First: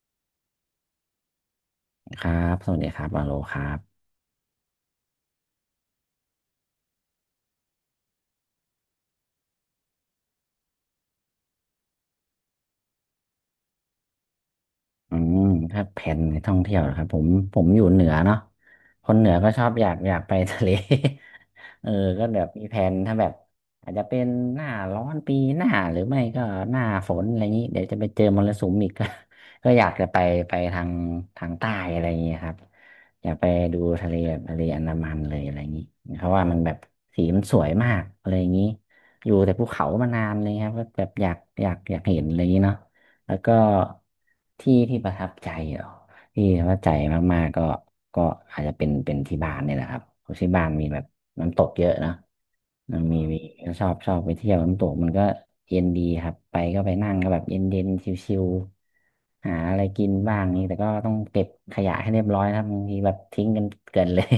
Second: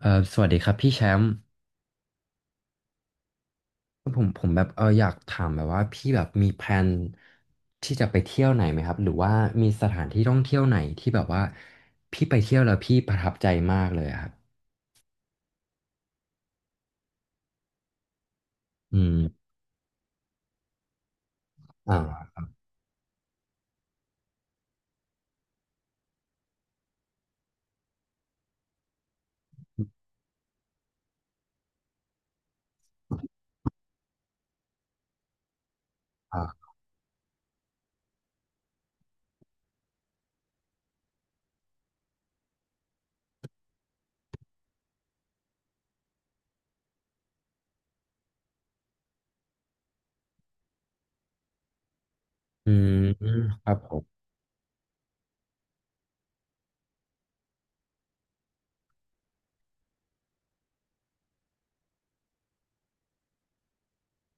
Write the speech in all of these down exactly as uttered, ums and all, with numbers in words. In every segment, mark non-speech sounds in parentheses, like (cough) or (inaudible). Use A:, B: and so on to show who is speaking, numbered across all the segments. A: เอ่อสวัสดีครับพี่แชมป์
B: ครับ สวัสดีครับวาโลครับ
A: ผมผมแบบเอออยากถามแบบว่าพี่แบบมีแพลนที่จะไปเที่ยวไหนไหมครับหรือว่ามีสถานที่ท่องเที่ยวไหนที่แบบว่าพี่ไปเที่ยวแล้วพี่ประทับใจมากเลยอะครับ
B: อืม ถ้าแผนในท่องเที่ยวนะครับผม ผมอยู่เหนือเนาะ
A: อื
B: ค
A: ม
B: นเหนือก็ชอบอยากอยากไปทะเล (laughs) เออ
A: อ่
B: ก็
A: า
B: แบบมีแผนถ้าแบบอาจจะเป็นหน้าร้อนปีหน้าหรือไม่ก็หน้าฝนอะไรอย่างนี้เดี๋ยวจะไปเจอมรสุมอีก (laughs) ก็ก็อยากจะไปไปทางทางใต้อะไรอย่างนี้ครับอยากไปดูทะเลแบบทะเลอันดามันเลยอะไรอย่างนี้เพราะ
A: อ่
B: ว่ามัน
A: า
B: แบบสีมันสวยมากอะไรอย่างนี้อยู่แต่ภูเขามานานเลยครับก็แบบอยากอยากอยากเห็นอะไรอย่างนี้เนาะแล้วก็ที่ที่ประทับใจเหรอ ที่ว่าใจมากๆก็ก็อาจจะเป็นเป็นที่บ้านเนี่ยแหละครับเพราะที่บ้านมีแบบน้ำตกเยอะเนอะ
A: อืม
B: มัมีมี
A: ค
B: ก็
A: รับ
B: ชอ
A: ผ
B: บชอ
A: ม
B: บไปเที่ยวน้ำตกมันก็เย็นดีครับไปก็ไปนั่งก็แบบเย็นเย็นชิวๆหาอะไรกินบ้างนี่แต่ก็ต้องเก็บขยะให้เรียบร้อยนะครับบางทีแบบทิ้งกันเกินเลย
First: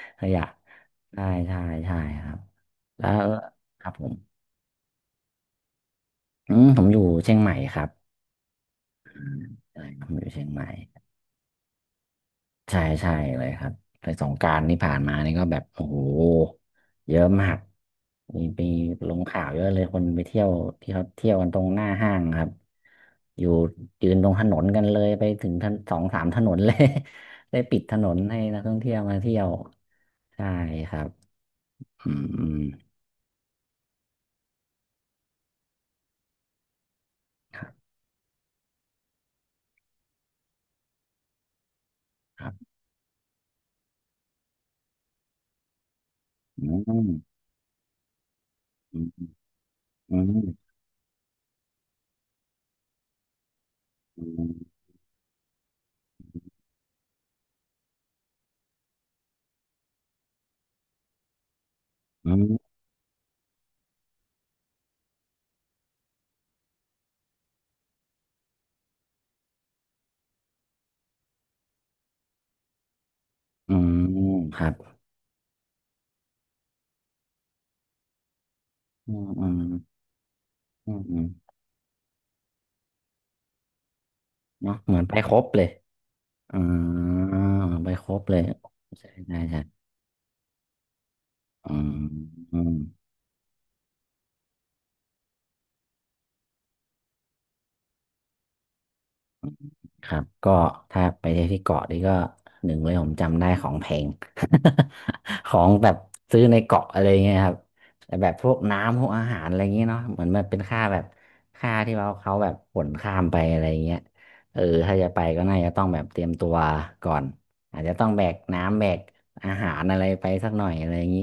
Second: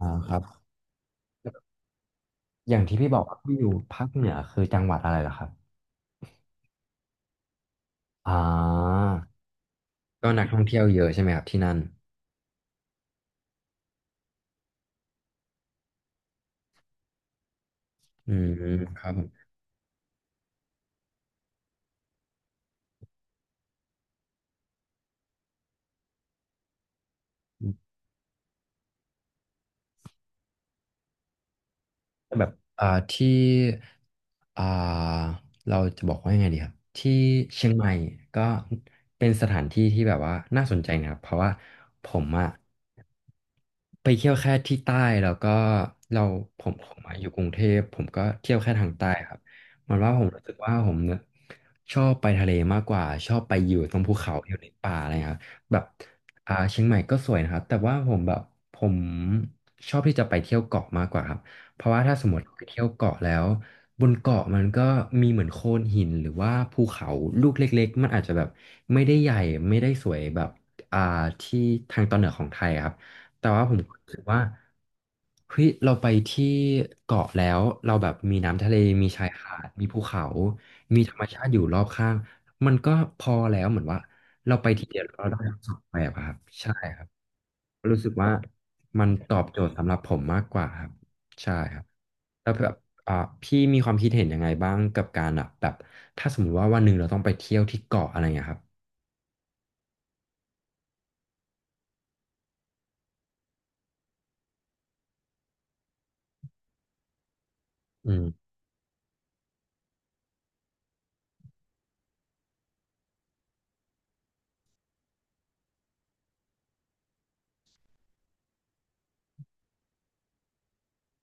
A: อ่า
B: (laughs) ข
A: ครั
B: ยะ
A: บ
B: ใช่ใช่ใช่ครับ
A: อย่างที่
B: แล้
A: พี่
B: ว
A: บอกว่าพี่อยู่
B: ครับผ
A: ภาค
B: ม
A: เหนือคือจังหวัดอะไรเหรอครับ
B: อืมผมอยู่เชียงใหม่ครับ
A: อ่า
B: ใช่ผมอ
A: ก็
B: ยู่
A: นั
B: เชี
A: ก
B: ยง
A: ท่อ
B: ให
A: ง
B: ม่
A: เที่ยวเยอะใช่ไหมครับที่นั่น
B: ใช่ใช่เลยครับไปสงกรานต์ที่ผ่านมานี่ก็แบบโอ้โหเยอะมาก
A: อื
B: มี
A: ม
B: ไป
A: ครั
B: ล
A: บ
B: งข่าวเยอะเลยคนไปเที่ยวที่เขาเที่ยวกันตรงหน้าห้างครับอยู่ยืนตรงถนนกันเลยไปถึงถนนสองสามถนนเลย (laughs) ได้ปิดถนนให้นักท่องเที่ยวมาเที่ยวใช่ครับอืม
A: แบ
B: อื
A: บ
B: ม
A: อ่าที่อ่าเราจะบอกว่ายังไงดีครับที่
B: ค
A: เชี
B: รั
A: ยงให
B: บ
A: ม่ก็เป็นสถานที่ที่แบบว่าน่าสนใจนะครับเพราะว่าผม
B: ค
A: อะ
B: รับ
A: ไปเที่ยวแค่ที่ใต้แล้วก็เราผ
B: อื
A: ม
B: ม
A: ผ
B: อื
A: มมาอยู่กรุงเทพผมก็เที่ยวแค่ทางใต้ครับ
B: ม
A: เหมันว่า
B: อื
A: ผมรู้สึก
B: ม
A: ว่าผมเนี่ยชอบไปทะเลมากกว่าชอบไปอยู่ตรงภู
B: อื
A: เขาอ
B: ม
A: ยู่ในป่าอะไรครับแบบอ่าเชียงใหม่ก็สวยนะครับแต่ว่าผมแบบผมชอบที่จะไปเที่ยวเกาะมากกว่าครับ เพราะว่าถ้าส
B: อื
A: มมติไป
B: ม
A: เที่ยวเกาะแล้วบนเกาะมันก็มีเหมือนโขดหินหรือว่าภูเขาลูกเล็กๆมันอาจจะแบบไม่ได้ใหญ่ไม่ได้สวยแบบอ่าที่ทางตอนเหนือของไทยอะครับแต่ว่าผ
B: อื
A: ม
B: ม
A: รู้สึกว่า
B: ครับ
A: เฮ้ยเราไปที่เกาะแล้วเราแบบมีน้ำทะเลมี
B: อื
A: ชา
B: ม
A: ย
B: อื
A: หา
B: ม
A: ดมีภูเขา
B: อื
A: มี
B: ม
A: ธร
B: อื
A: รม
B: ม
A: ชาติอยู่รอบข้างมันก็พอแล้วเหมือนว่าเราไป
B: เนาะ
A: ที
B: เห
A: เดี
B: มื
A: ย
B: อ
A: ว
B: นไป
A: เรา
B: ค
A: ได้
B: รบ
A: ป
B: เล
A: ระส
B: ย
A: บไปอะครับ
B: อ่
A: ใช่ครับ
B: าไป
A: รู้
B: ค
A: สึก
B: รบ
A: ว่า
B: เลย
A: มั
B: ใช่
A: นตอ
B: ได้
A: บโจ
B: ใช่
A: ทย์สำหรับผมมากกว่าครับใช่
B: อื
A: ครับ
B: ม
A: แล้ว
B: อื
A: แบ
B: ม
A: บอ่าพี่มีความคิดเห็นยังไงบ้างกับการอ่ะแบบถ้าสมมติว่าวันหนึ่งเราต้องไปเที่ยวที่เกาะอะไรเงี้ยครับ
B: ครับก็ถ้าไปเที่ยวที่เกาะนี่ก็หนึ่งเลยผมจำได้ของแพง (laughs) ของแบบซื้อในเกาะอะไรเงี้ยครับ
A: อื
B: แต่แบบ
A: ม
B: พวกน้ำพวกอาหารอะไรเงงี้ยเนาะเหมือนมันเป็นค่าแบบค่าที่เราเขาแบบขนข้ามไปอะไรเงี้ยเออถ้าจะไปก็น่าจะต้องแบบเตรียมตัวก่อนอาจจะต้องแบกน้ำแบกอาหารอะไรไปสักหน่อยอะไรอย่างนี้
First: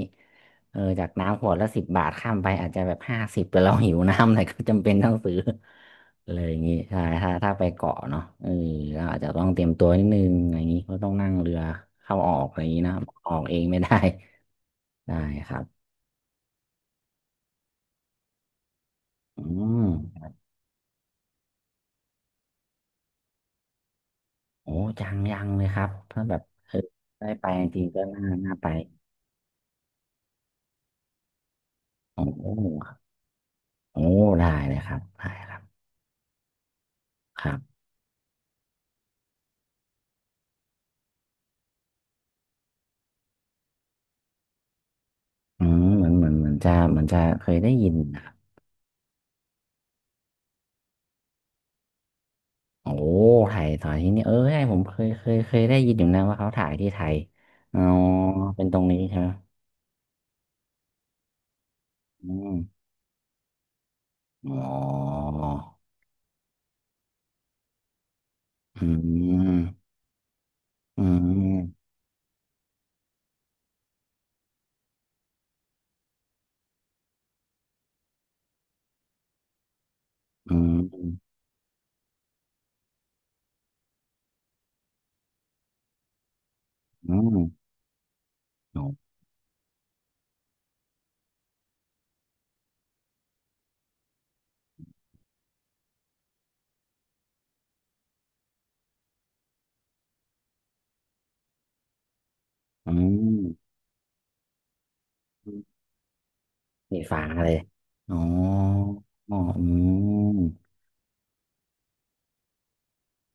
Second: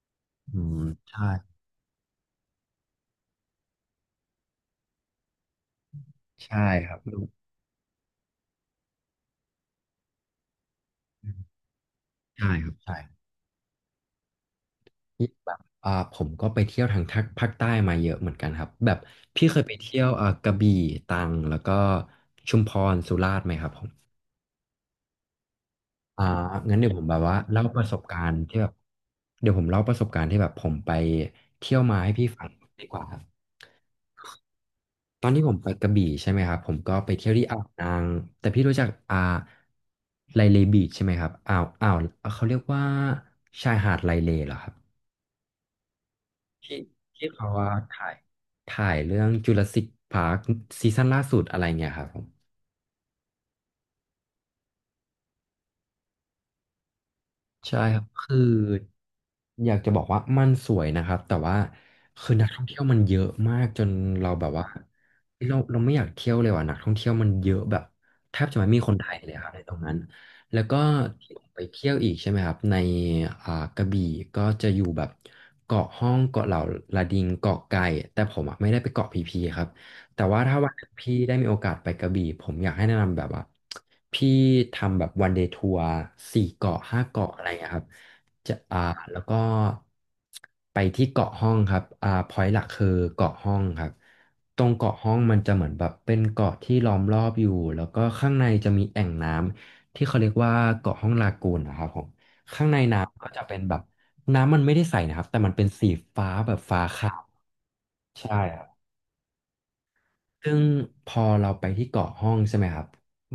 A: อื
B: เอ
A: ม
B: อจาก
A: ใช่
B: น้ำขวดละสิบบาทข้ามไปอาจจะแบบห้าสิบแต่เราหิวน้ำหน่อยก็จำเป็นต้องซื้อ (laughs) เลยอ
A: ใช่
B: ย่างงี้
A: ครับ
B: ใช่ถ้าถ้าไปเกาะเนาะเออก็อาจจะต้องเตรียมตัวนิดนึงอย่างงี้ก็ต้อง
A: อื
B: นั่ง
A: ม
B: เรือเข้าออก
A: ใช่
B: อะไรอ
A: ค
B: ย่า
A: รั
B: ง
A: บ
B: งี้นะ
A: ใช่
B: ออกเองไม่ได้ (laughs) ได้
A: นี่
B: ค
A: แบ
B: รั
A: บ
B: บ
A: อ่าผมก็ไปเที่ยวทางทางภาคใต้มาเยอะเหมือนกันครับแบบ
B: อื
A: พี่เคยไป
B: ม
A: เที่ยวอ่ากระบี่ตรังแล้วก็ชุมพรสุราษฎร์ไหมครับผม
B: โอ้จังยังเลยครับถ้า
A: อ่า
B: แบบเอ
A: งั้น
B: อ
A: เดี๋ยวผมแบบ
B: ได้
A: ว่า
B: ไป
A: เล่า
B: จ
A: ป
B: ริ
A: ระ
B: ง
A: ส
B: ๆก็
A: บกา
B: น่า
A: รณ์
B: น่า
A: ที่แบ
B: ไป
A: บเดี๋ยวผมเล่าประสบการณ์ที่แบบผมไปเที่ยวมาให้
B: โอ้
A: พี่
B: โห
A: ฟังดีกว่าครับ
B: โอ้ได้เลยครับ
A: ตอน
B: ได้
A: ที่ผ
B: ค
A: ม
B: รับ
A: ไปกระบี่ใช่ไหมครับผมก็ไปเที่ยว
B: ค
A: ที่
B: รั
A: อ่าว
B: บ
A: นางแต่พี่รู้จักอ่าไลเลบีชใช่ไหมครับอ่าวอ่าวเขาเรียกว่าชายหาดไลเลเหรอครับ
B: อืมเหมือนเหมือนเหมือนจะ
A: ที่
B: เหมือนจะ
A: ที่
B: เค
A: เขา
B: ย
A: ว่า
B: ได้ยิน
A: ถ่าย
B: นะครับ
A: ถ่ายเรื่องจูราสสิคพาร์คซีซั่นล่าสุดอะไรเงี้ยครับผม
B: โอ้ถ่ายถ่ายที่นี่เออใช่ผมเคยเคยเคยได้ยินอยู่นะว่าเขาถ่ายที่ไทย
A: ใช่
B: อ๋อ
A: ครับคือ
B: เป็นตรงนี้ใช่ไหม
A: อยากจะบอกว่ามันสวยนะครับแต่ว่าคือ
B: อื
A: นัก
B: ม
A: ท่องเที่ยวมันเยอะมากจนเราแบบ
B: อ๋
A: ว่า
B: อ
A: เฮ้ยเราเราไม่อยากเที่ยวเลยว่ะนักท่องเที่ยวมันเยอะแบบแทบจะไม่มี
B: อื
A: คนไทยเลยครับในตรง
B: ม
A: นั้นแล้วก็
B: อื
A: ที่ผมไปเที่
B: ม
A: ยวอีกใช่ไหมครับในอ่ากระบี่ก็จะอยู่แบบเกาะห้องเกาะเหล่าลาดิงเกาะไก่แต่ผมอะไม่ได้ไปเกาะพีพีครับ แต่ว่าถ้า
B: อื
A: วัน
B: ม
A: หนึ่งพี่ได้มีโอกาสไปกระบี่ผมอยากให้แนะนำแบบว่าพี่ทำแบบวันเดย์ทัวร์สี่เกาะห้า
B: อืม
A: เกาะอะ
B: อื
A: ไร
B: ม
A: อย่างเงี้ยครับจะอ่าแล้วก็ไปที่เกาะห้องครับอ่าพอยต์หลักคือเกาะห้องครับตรงเกาะห้องมันจะเหมือนแบบเป็นเกาะที่ล้อมรอบอยู่แล้วก็ข้างในจะมีแอ่งน้ำที่เขาเรียกว่าเกาะห้องลากูนนะครับผมข้างใน
B: อื
A: น้ำก็จะเป็นแบ
B: ม
A: บน้ำมันไม่ได้ใสนะครับแต่มันเป็นสีฟ้าแบบฟ้า
B: สี
A: ขา
B: ฟ้า
A: ว
B: เลยอ๋อ
A: ใช่
B: อ๋ออืม
A: ซึ่งพอเราไปที่เกาะห้องใช่ไหมครับ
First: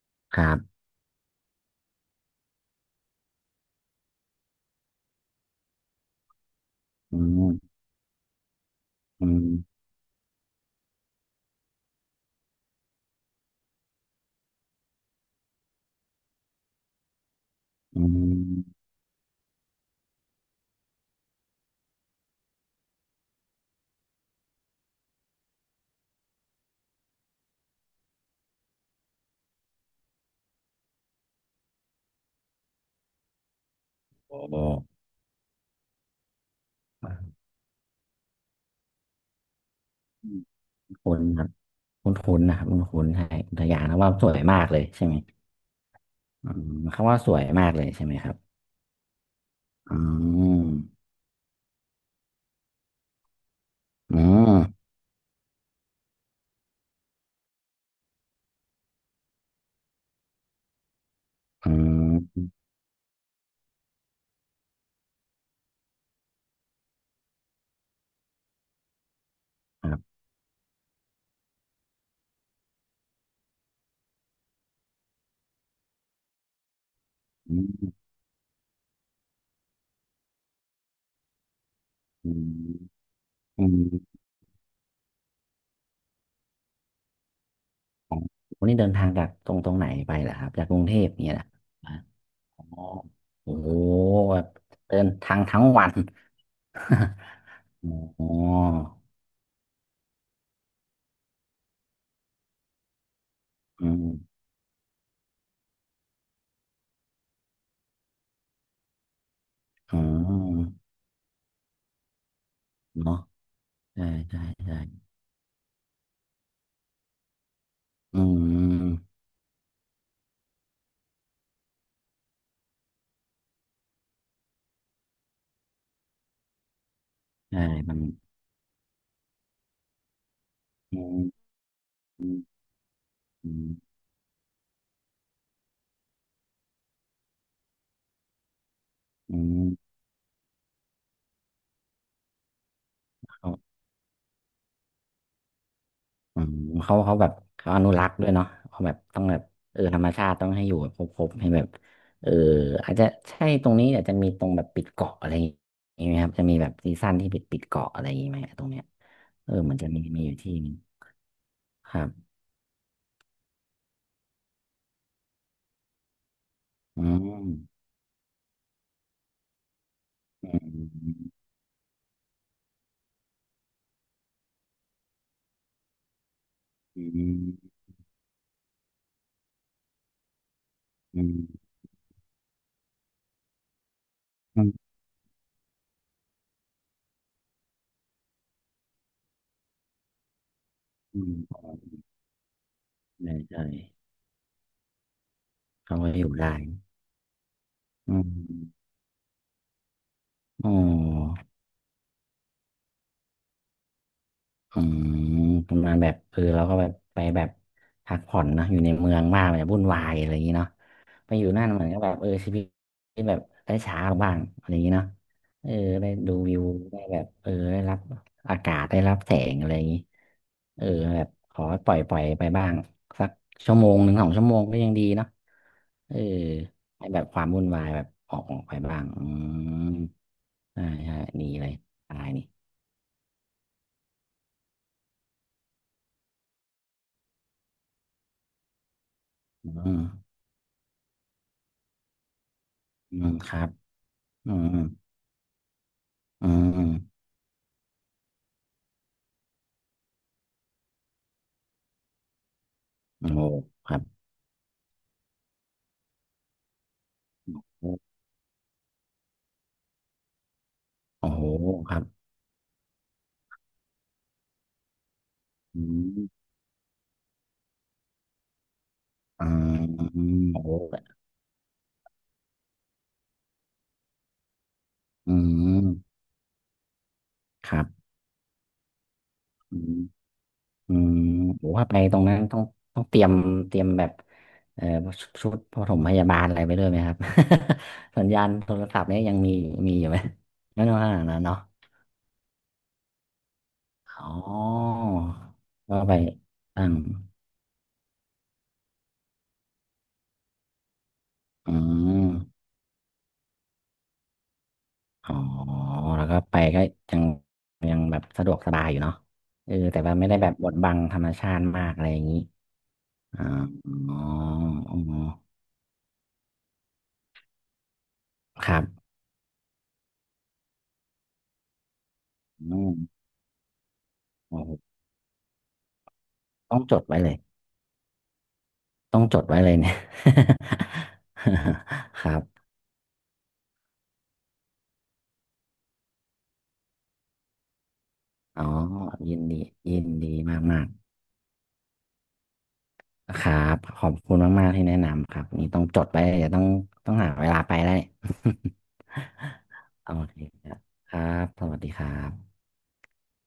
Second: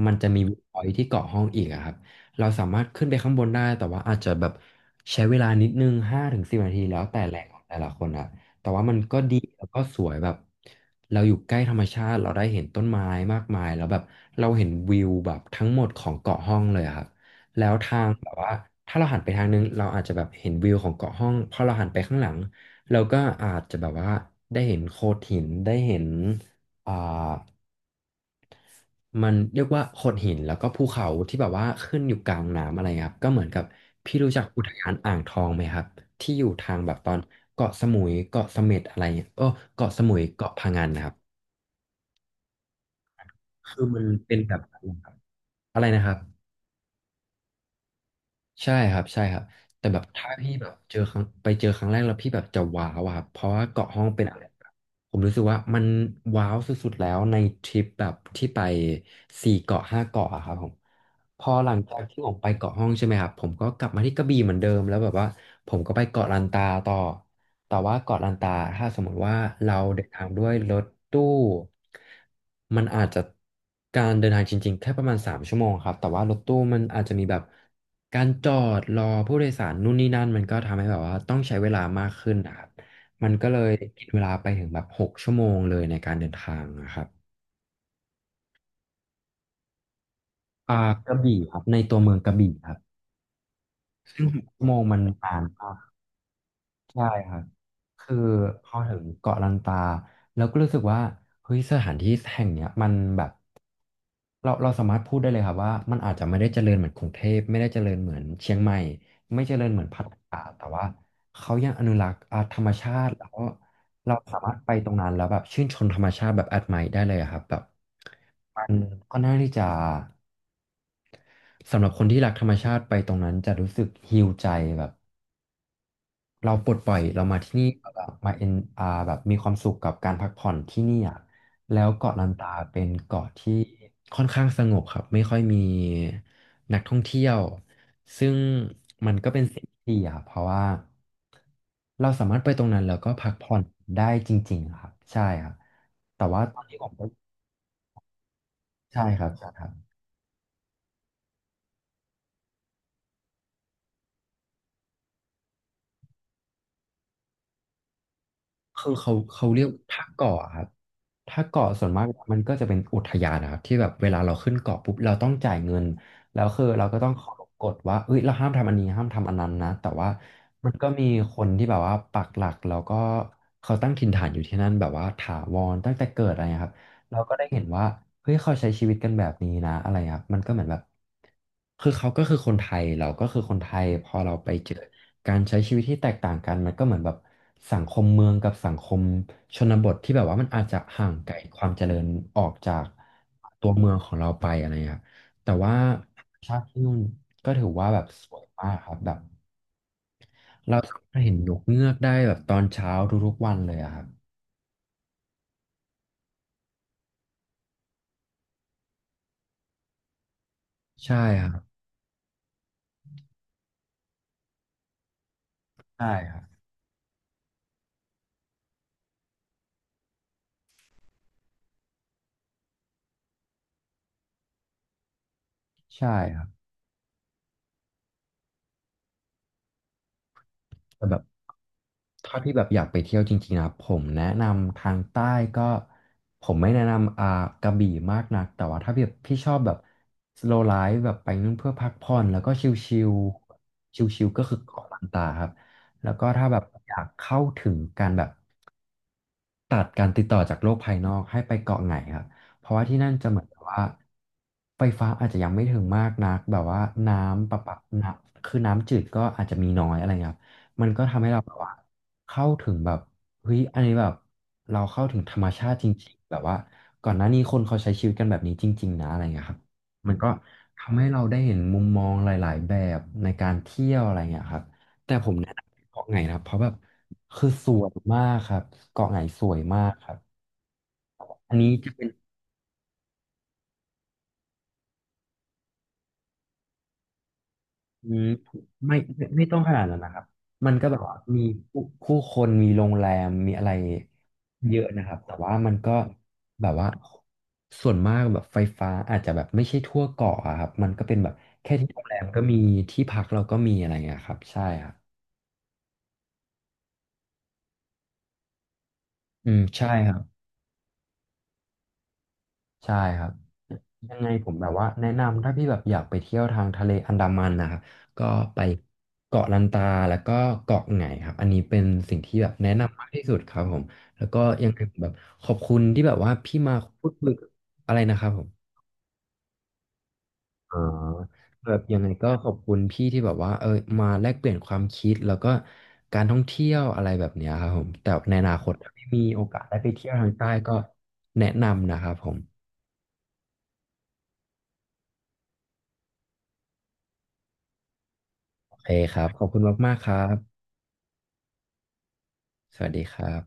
A: มันจะ
B: ค
A: มี
B: รั
A: วิวพ
B: บ
A: อยท์ที่เกาะห้องอีกอะครับเราสามารถขึ้นไปข้างบนได้แต่ว่าอาจจะแบบใช้เวลานิดนึงห้าถึงสิบนาทีแล้ว
B: อื
A: แต่แหล่งของแต่
B: ม
A: ละคนอะแต่ว่ามันก็
B: อื
A: ดี
B: ม
A: แล้วก็สวยแบบเราอยู่ใกล้ธรรมชาติเราได้เห็นต้นไม้มากมายแล้วแบบเราเห็นวิวแบบทั้งหมดของเกาะห้องเลยอะครับแล้วทา
B: อื
A: งแบบว่า
B: ม
A: ถ้าเราหันไปทางนึงเราอาจจะแบบเห็นวิวของเกาะห้องพอเราหันไปข้างหลังเราก็อาจจะแบบว่าได้เห็นโขดหินได้เห็น เอ่ามันเรียกว่าโขดหินแล้วก็ภูเขาที่แบบว่าขึ้นอยู่กลางน้ำอะไรครับก็เหมือนกับพี่รู้จัก
B: โอ้
A: อุทยานอ่างทองไหมครับที่อยู่ทางแบบตอนเกาะสมุยเกาะเสม็ดอะไรเงี้ยโอ้เกาะสมุยเกาะพะงันนะครับ
B: คุ้นครับคุ้นคุ้นนะครับคุ้นๆใช่อุทยา
A: คื
B: น
A: อ
B: แล้ว
A: มัน
B: ว่าสว
A: เป็
B: ย
A: นแบ
B: มา
A: บ
B: กเล
A: นั้
B: ย
A: น
B: ใช่
A: ครั
B: ไห
A: บ
B: ม
A: อะไรนะครับ
B: อืมคำว่าสวยมากเลยใช่ไหมครับ
A: ใช่ครับใช่ครับแต่แบ
B: อ๋
A: บถ้าพี่แบ
B: อ
A: บเจอครั้งไปเจอครั้งแรกแล้วพี่แบบจะว้าวอะครับเพราะว่าเกาะห้อง
B: อ๋อ
A: เป็นอะไรแบบผมรู้สึกว่ามันว้าวสุดๆแล้วในทริปแบบที่ไปสี่เกาะห้าเกาะอะครับผมพอห
B: อ๋
A: ลังจากที่ผม
B: อ
A: ไปเกาะห้องใช่ไหมครับผมก็กลับมาที่กระบี่เหมือนเดิมแล้วแบบว่าผมก็ไปเกาะลันตาต่อแต่ว่าเกาะลันตาถ้าสมมติว่าเรา
B: ครั
A: เดิน
B: บ
A: ทางด้วยรถตู้ มันอาจจะการเดินทางจริงๆแค่ประมาณสามชั่วโมงครับแต่ว่ารถตู้มันอาจจะมีแบบ
B: อืม
A: การจอดรอผู้โดยสารนู่นนี่นั่นมันก็ทำให้แบบว่าต้องใช้เวลามาก
B: อื
A: ขึ้นนะครับ
B: ม
A: มันก็เล
B: อื
A: ย
B: ม
A: กินเวลาไปถึงแบบหกชั่วโมงเลยในการเดินทางนะครับ
B: วันนี้เดินทางจากตรงตรงไหนไปเหรอครับ จากก
A: อ่า
B: รุงเทพ
A: กระ
B: เนี่ย
A: บี่
B: นะ
A: ครับในตัวเมืองกระบี่
B: อ๋อ
A: ครับ
B: โอ้โห
A: ซึ่ง
B: แบ
A: หก
B: บ
A: ชั่วโมงมั
B: เดิ
A: น
B: นทา
A: นา
B: ง
A: น
B: ทั้ง
A: มา
B: วั
A: ก
B: น
A: ใช่ครับคือ
B: (laughs) อ๋อ
A: พอถึงเกาะลันตาแล้วก็รู้สึกว่าเฮ้ยสถานที่แห่งเนี้ยมันแบบ
B: อืม
A: เราเราสามารถพูดได้เลยครับว่ามันอาจจะไม่ได้เจริญเหมือนกรุงเทพไม่ได้เจริญเหมือนเชียงใหม่ไม่เจริญเหมือน
B: อ๋
A: พั
B: อ
A: ทยาแต่ว่าเขายังอนุรักษ์อ่าธรรมชาติ
B: เนาะ
A: แล้ว
B: ใช่
A: เราสา
B: ใช่
A: มารถไป
B: ใช่
A: ตรงนั้นแล้วแบบชื่นชมธรรมชาติแบบแอดไมร์ได้เลยอะครับแบบ
B: อื
A: มัน
B: ม
A: ก่น่้าที่จะสำหรับคนที่รักธรรมชาติไปตรงนั้นจะรู้สึกฮีลใจแบบ เราปลดปล่อยเรามาที่
B: ใช่
A: นี่
B: มั
A: แบ
B: น
A: บมาเอ็นอาแบบมีความสุขกับการพักผ่อนที่นี่
B: อื
A: อ่ะ
B: ม
A: แล้วเกาะลั
B: อื
A: นตา
B: ม
A: เป็นเกาะ
B: อื
A: ที่
B: ม
A: ค่อนข้างสงบครับไม่ค่อยมีนักท่องเที่ยวซึ่งมันก็
B: อื
A: เป็นสิ่งที่ดีอ่ะเพราะว่าเราสามารถไปตรงนั้นแล้วก็พักผ่อน
B: ม
A: ได้จริงๆอะครับใช่ครับแต่
B: อื
A: ว่าต
B: ม
A: อนนี้ผม
B: เขา
A: ก็
B: เขาแบบเขาอนุรักษ์ด้วยเนาะเขาแบบ
A: ใช่
B: ต้
A: ค
B: อง
A: รับ
B: แบบ
A: ใช่ครั
B: เออ
A: บ
B: ธรรมชาติต้องให้อยู่แบบครบๆให้แบบเอออาจจะใช่ตรงนี้อาจจะมีตรงแบบปิดเกาะอะไรอย่างงี้ไหมครับจะมีแบบซีซั่นที่ปิดปิดเกาะอะไรอย่างงี้ไหมตรงเนี้ย
A: คือเขาเขา
B: เออ
A: เรียก
B: เหมือนจะมี
A: ถ้า
B: มีอยู่
A: เกาะอะ
B: ที่
A: ครั
B: ห
A: บ
B: นึง
A: ถ้าเกาะส่ว
B: ค
A: นมา
B: รั
A: ก
B: บ
A: มันก็จะเป็นอุทยานนะครับที่แบบเวลาเราขึ้นเกาะปุ๊บเราต้องจ่ายเงินแล้วคือเราก็
B: อื
A: ต้องเคาร
B: ม
A: พกฎว่าเอ้ยเราห้ามทำอันนี้ห้ามทำอันนั้นนะแต่ว่า
B: อื
A: มันก็มีค
B: ม
A: นที่แบบว่าปักหลักแล้วก็เขาตั้งถิ่นฐานอยู่ที่นั่นแบบว่าถาวรตั้งแต่เกิดอะไรนะครับ
B: อื
A: เราก็ได้เห็น
B: ม
A: ว่าเฮ้ยเขาใช้ชีวิตกันแบบนี้นะอะไรครับมันก็เหมือนแบบ
B: อืม
A: คือเขาก็คือคนไทยเราก็คือคนไทยพอเราไป
B: อื
A: เจอ
B: ม
A: การใช้ชีวิตที่แตกต่างกันมันก็เหมือนแบบสังคมเมืองกับสังคมชนบทที่แบบว่ามันอาจจะห่าง
B: อื
A: ไกลค
B: ม
A: วามเจริญออกจาก
B: ใช่ใช่
A: ตัวเมืองของเราไปอะไรเงี้ยแต่ว่า
B: เขาก็
A: ธร
B: อ
A: ร
B: ยู่
A: ม
B: ได้
A: ชาติที่นู่นก็ถือว่าแบบ
B: อื
A: ส
B: ม
A: วยมากครับแบบ
B: อ๋
A: เราสามารถเห็น
B: อ
A: นกเงือกได้แบบตอนเช้าทุกๆวันเลยอะครับ
B: อืมประมาณแบบเออเราก็แบบไปแบบพักผ่อนเนอะอยู่ในเมืองมากมันจะวุ่นวายอะไรอย่างนี้เนาะ
A: ใช่
B: ไปอ
A: ค
B: ยู่
A: รั
B: นั่น
A: บ
B: เหมือนก็แบบเออชีวิตแบบได้ช้าลงบ้างอะไรอย่างนี้เนาะเออ
A: ใช่
B: ได้
A: ค
B: ดู
A: รับ
B: วิวได้แบบเออได้รับอากาศได้รับแสงอะไรอย่างนี้เออแบบขอปล่อยปล่อยไปบ้างสักชั่วโมงหนึ่งสองชั่วโมงก็ยังดีเนาะเอ
A: ใช่
B: อ
A: ครับ
B: ให้แบบความวุ่นวายแบบออกออกไปบ้างอืมใช่
A: แต่แบ
B: ใช่
A: บ
B: ดีเลยตาย
A: ถ้า
B: นี่
A: พี่แบบอยากไปเที่ยวจริงๆนะผมแนะนำทางใต้ก็ผมไม่แนะนำอ่ากระบี่มากนักแต่ว่าถ้าแบบพี่ชอบแบบ
B: อืม
A: slow life แบบไปนู่นเพื่อพักผ่อนแล้วก็ชิล
B: อืมครับ
A: ๆชิลๆก็
B: อื
A: คือเกาะ
B: ม
A: ลันตาครับแล้วก็ถ้า
B: อื
A: แบบอยาก
B: ม
A: เข้าถึงการแบบ ตัดการติดต่อจากโลกภายนอกให้ไปเกาะไหนครับเพราะว่าที่นั่นจะ
B: โอ้
A: เห
B: โห
A: มือนกับว่า
B: ครับ
A: ไฟฟ้าอาจจะยังไม่ถึงมากนักแบบว่าน้ำประปาน้ำคือน้ำจืดก็อาจจะมีน้อยอะไรเงี้ยครับมันก็ทำ
B: โอ้
A: ให้เรา
B: โห
A: แบบว่า
B: ครับ
A: เข้าถึงแบบเฮ้ยอันนี้แบบเราเข้าถึงธรรมชาติ
B: อื
A: จริงๆ
B: ม
A: แบบว่าก่อนหน้านี้คนเขาใช้ชีวิตกันแบบนี้จริงๆนะอะไรเงี้ย
B: อ่า
A: ครับมัน
B: อื
A: ก็
B: มโอ้โห
A: ทำให้เราได้เห็นมุมมองหลายๆแบบในการเที่ยวอะไรเงี้ยครับ แต่ผ
B: อื
A: มแนะ
B: ม
A: นำเกาะไหงนะครับเพราะแบบคือส
B: ครั
A: ว
B: บ
A: ยมากครับเกาะไหงสวย
B: อื
A: มาก
B: ม
A: ครับ
B: อืม
A: อัน
B: ผ
A: นี้
B: มว่า
A: จะ
B: ไป
A: เป็น
B: ตรงนั้นต้องต้องเตรียมเตรียมแบบเอ่อชุดชุดปฐมพยาบาลอะไรไปด้วยไหมครับ
A: อื
B: (laughs) สั
A: ม
B: ญญาณโทร
A: ไม่
B: ศัพท์เนี่ย
A: ไม่
B: ยัง
A: ไม่
B: มี
A: ต้องขนาด
B: มี
A: นั้น
B: อยู่
A: นะค
B: ไหม
A: รับมัน
B: ไม่
A: ก็
B: น้
A: แบ
B: อ
A: บ
B: งา
A: ว่า
B: นะ
A: มี
B: เนาะ
A: ผู้ผู้คนมีโรงแรมมีอะไร
B: อ๋
A: เยอะ
B: อ
A: นะครับแต่ว่ามันก็
B: ก็ไป
A: แบบ
B: ตั้
A: ว่า
B: ง
A: ส่วนมากแบบไฟฟ้าอาจจะแบบไม่ใช่ทั่วเกาะอะครับมันก็เป็นแบบ
B: อื
A: แค่ที่โรงแรม
B: ม
A: ก็มีที่พักเราก็มีอะไรอย่างเงี้ยครับใช่ครับ
B: อ๋อแล้วก็ไปก็ยังยังแบบสะดวกสบายอยู่เนาะ
A: อืม
B: เออ
A: ใช่
B: แต่
A: ค
B: ว่า
A: รับ
B: ไม่ได้แบบบดบังธรรมชาติมากอะไรอย่างนี้
A: ใช่ครับ
B: อ๋ออ๋
A: ยั
B: อ
A: งไงผมแบบว่า
B: อ๋อ
A: แนะนำถ้าพี่แบบอยากไปเที่ยวทางทะเลอันดามันนะครับก็ไป
B: ครับ
A: เกาะลันตาแล้วก็เกาะไหงครับอันนี้เป็นสิ่งที่แบบแนะ
B: อืม
A: นำมากที่สุดครับผมแล้วก็
B: โอ้
A: ยั
B: โห
A: งไงแบบขอบคุณที่แบบว่าพี่มา
B: ต้องจด
A: พูด
B: ไว้
A: คุ
B: เล
A: ย
B: ย
A: อะไรนะครับผม
B: ต้องจดไว้เลยเนี่ย
A: อ๋อแบบยังไง
B: (laughs) ค
A: ก็
B: รับ
A: ขอบคุณพี่ที่แบบว่าเออมาแลกเปลี่ยนความคิดแล้วก็การท่องเที่ยวอะไรแบบเนี้ยครับผมแต่ในอนา
B: อ๋อ
A: คตถ้าพี่มี
B: ยิ
A: โอ
B: นดี
A: กาสได้ไป
B: ยิน
A: เที่ยวทา
B: ดี
A: งใต้
B: มาก
A: ก็
B: มาก
A: แนะนำนะครับผม
B: ครับขอบคุณมากๆที่แนะนำครับนี่ต้องจดไว้เดี๋ยวต้องต้องหาเวลาไปได้
A: โอเคครับขอบคุณ
B: (laughs)
A: มากๆค
B: โอ
A: รับ
B: เคครับครับสวัสดีครับ
A: สวัสดีครับ